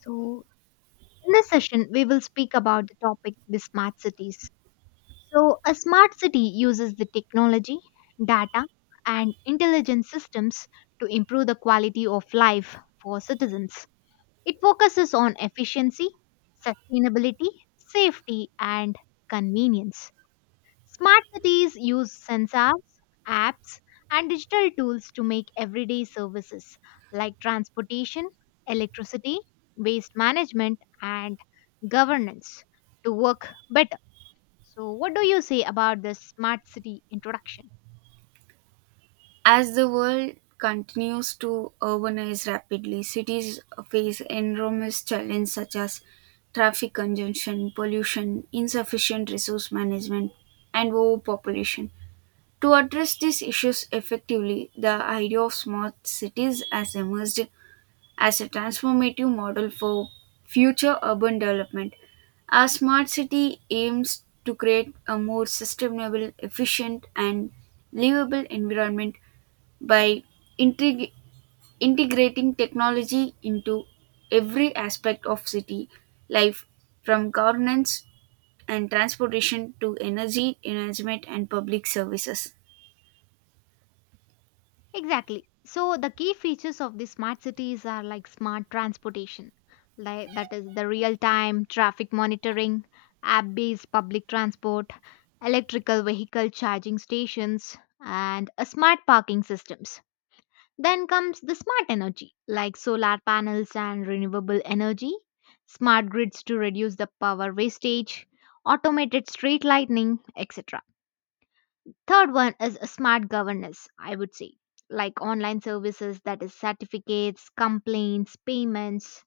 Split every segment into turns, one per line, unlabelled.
So, in this session, we will speak about the topic the smart cities. So, a smart city uses the technology, data, and intelligent systems to improve the quality of life for citizens. It focuses on efficiency, sustainability, safety, and convenience. Smart cities use sensors, apps, and digital tools to make everyday services like transportation, electricity, waste management, and governance to work better. So, what do you say about this smart city introduction?
As the world continues to urbanize rapidly, cities face enormous challenges such as traffic congestion, pollution, insufficient resource management, and overpopulation. To address these issues effectively, the idea of smart cities has emerged as a transformative model for future urban development. A smart city aims to create a more sustainable, efficient, and livable environment by integ- integrating technology into every aspect of city life, from governance and transportation to energy management and public services.
Exactly. So the key features of the smart cities are like smart transportation, like that is the real-time traffic monitoring, app-based public transport, electrical vehicle charging stations, and a smart parking systems. Then comes the smart energy, like solar panels and renewable energy, smart grids to reduce the power wastage, automated street lighting, etc. Third one is a smart governance, I would say, like online services that is certificates, complaints, payments,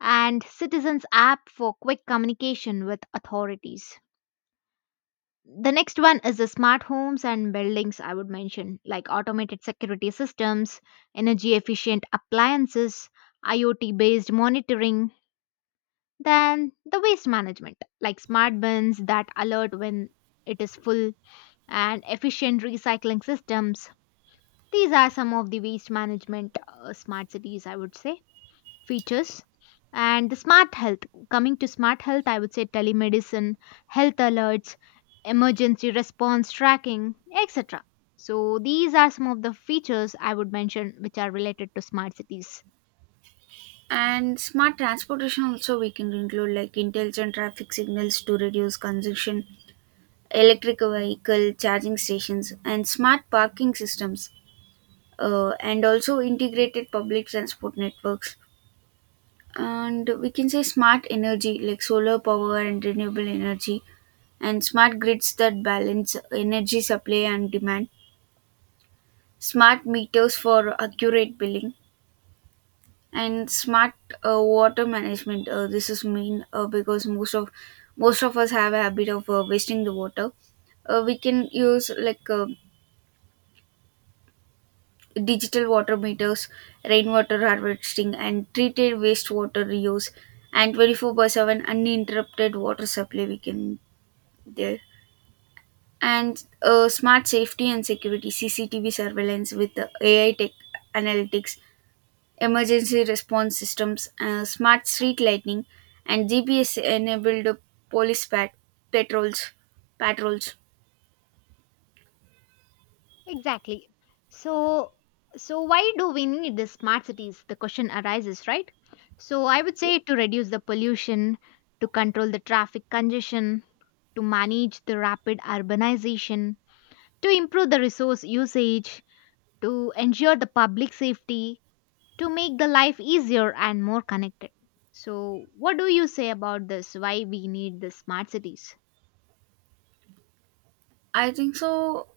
and citizens app for quick communication with authorities. The next one is the smart homes and buildings I would mention, like automated security systems, energy efficient appliances, IoT based monitoring, then the waste management, like smart bins that alert when it is full and efficient recycling systems. These are some of the waste management smart cities, I would say, features. And the smart health. Coming to smart health, I would say telemedicine, health alerts, emergency response tracking, etc. So, these are some of the features I would mention which are related to smart cities.
And smart transportation also we can include, like intelligent traffic signals to reduce congestion, electric vehicle charging stations, and smart parking systems, and also integrated public transport networks. And we can say smart energy, like solar power and renewable energy, and smart grids that balance energy supply and demand, smart meters for accurate billing, and smart water management. This is mean, because most of us have a habit of wasting the water. We can use like digital water meters, rainwater harvesting, and treated wastewater reuse, and 24 by 7 uninterrupted water supply we can there. And smart safety and security, CCTV surveillance with the AI tech analytics, emergency response systems, smart street lighting, and GPS enabled police pat- patrols patrols
Exactly. So, so why do we need the smart cities? The question arises, right? So, I would say to reduce the pollution, to control the traffic congestion, to manage the rapid urbanization, to improve the resource usage, to ensure the public safety, to make the life easier and more connected. So, what do you say about this? Why we need the smart cities.
I think so.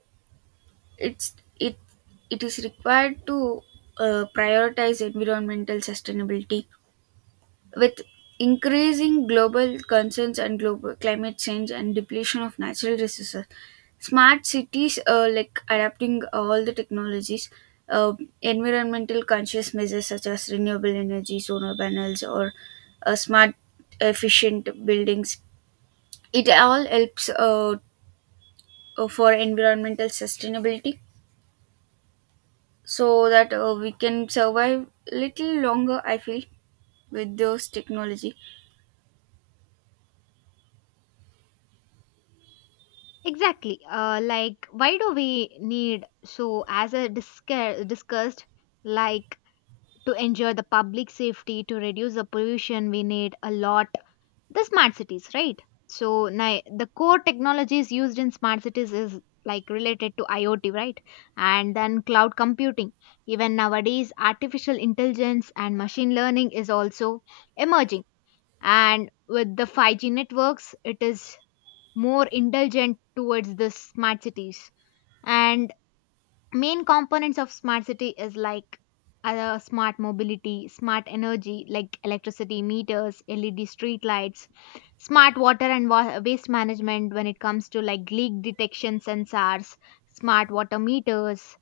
it's it it is required to prioritize environmental sustainability. With increasing global concerns and global climate change and depletion of natural resources, smart cities, like adapting all the technologies, uh, environmental conscious measures such as renewable energy, solar panels, or smart efficient buildings. It all helps for environmental sustainability, so that we can survive little longer, I feel, with those technology.
Exactly. Like, why do we need so as discussed, like to ensure the public safety, to reduce the pollution, we need a lot the smart cities, right? So the core technologies used in smart cities is like related to IoT, right? And then cloud computing, even nowadays artificial intelligence and machine learning is also emerging, and with the 5G networks it is more indulgent towards the smart cities. And main components of smart city is like smart mobility, smart energy like electricity meters, LED street lights, smart water and waste management when it comes to like leak detection sensors, smart water meters,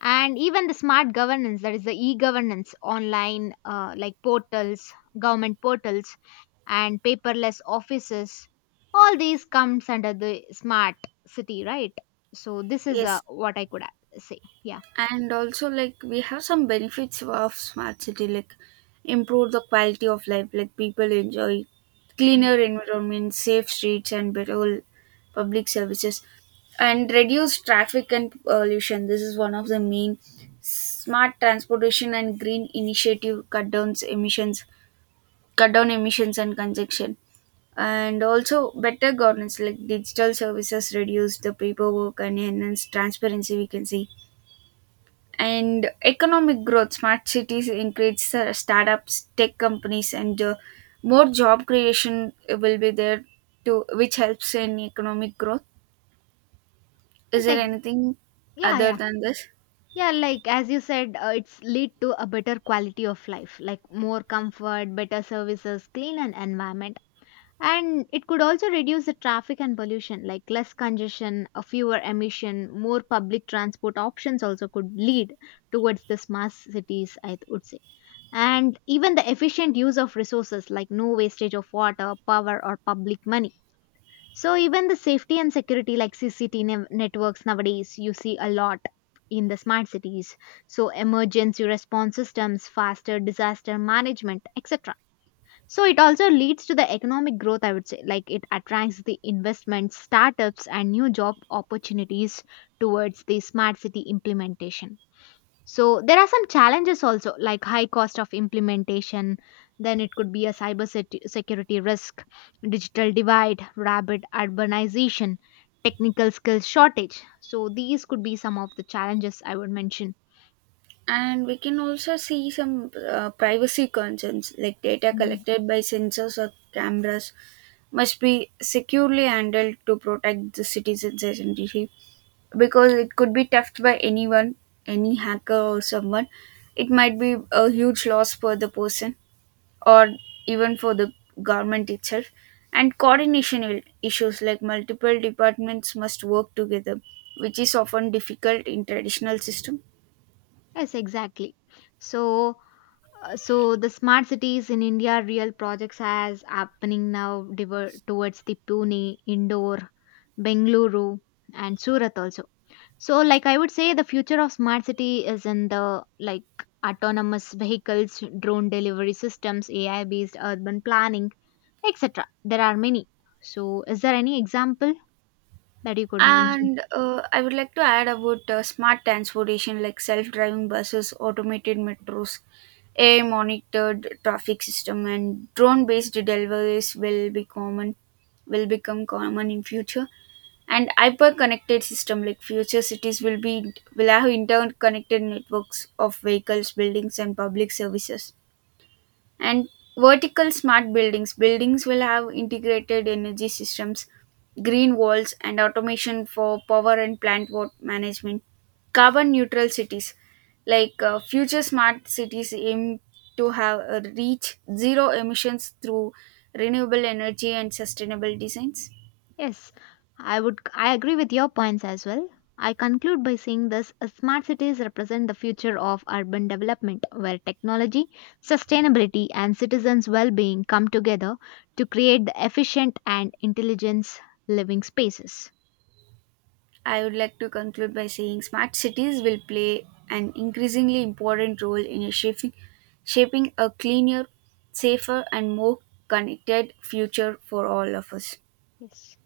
and even the smart governance, that is the e-governance online like portals, government portals, and paperless offices. All these comes under the smart city, right? So this is
Yes,
what I could say, yeah.
and also like we have some benefits of smart city, like improve the quality of life, like people enjoy
Mm.
cleaner environment, safe streets, and better public services. And reduce traffic and pollution, this is one of the main. Smart transportation and green initiative cut down emissions, cut down emissions and consumption. And also better governance, like digital services reduce the paperwork and enhance transparency, we can see. And economic growth, smart cities increase startups, tech companies, and more job creation will be there too, which helps in economic growth. Is
It's like,
there anything
yeah,
other
yeah.
than this?
Yeah, like as you said, it's lead to a better quality of life, like more comfort, better services, clean and environment. And it could also reduce the traffic and pollution, like less congestion, a fewer emission, more public transport options also could lead towards the smart cities, I would say. And even the efficient use of resources, like no wastage of water, power, or public money. So, even the safety and security, like CCT networks nowadays, you see a lot in the smart cities. So, emergency response systems, faster disaster management, etc. So it also leads to the economic growth, I would say. Like it attracts the investments, startups, and new job opportunities towards the smart city implementation. So there are some challenges also, like high cost of implementation. Then it could be a cyber security risk, digital divide, rapid urbanization, technical skills shortage. So these could be some of the challenges I would mention.
And we can also see some privacy concerns, like data
Mm.
collected by sensors or cameras must be securely handled to protect the citizens identity, because it could be theft by anyone, any hacker or someone. It might be a huge loss for the person, or even for the government itself. And coordination issues, like multiple departments must work together, which is often difficult in traditional system.
Yes, exactly. So so the smart cities in India real projects as happening now towards the Pune, Indore, Bengaluru and Surat also. So like I would say the future of smart city is in the like autonomous vehicles, drone delivery systems, AI based urban planning, etc. There are many. So is there any example that you could mention?
And I would like to add about smart transportation, like self driving buses, automated metros, AI monitored traffic system, and drone based deliveries will be common, will become common in future. And hyper connected system, like future cities will have interconnected networks of vehicles, buildings, and public services. And vertical smart buildings will have integrated energy systems, green walls, and automation for power and plant water management. Carbon neutral cities, like future smart cities aim to have reach zero emissions through renewable energy and sustainable designs.
Yes, I agree with your points as well. I conclude by saying this smart cities represent the future of urban development where technology, sustainability and citizens' well-being come together to create the efficient and intelligent living spaces.
I would like to conclude by saying smart cities will play an increasingly important role in shaping a cleaner, safer, and more connected future for all of us.
Yes.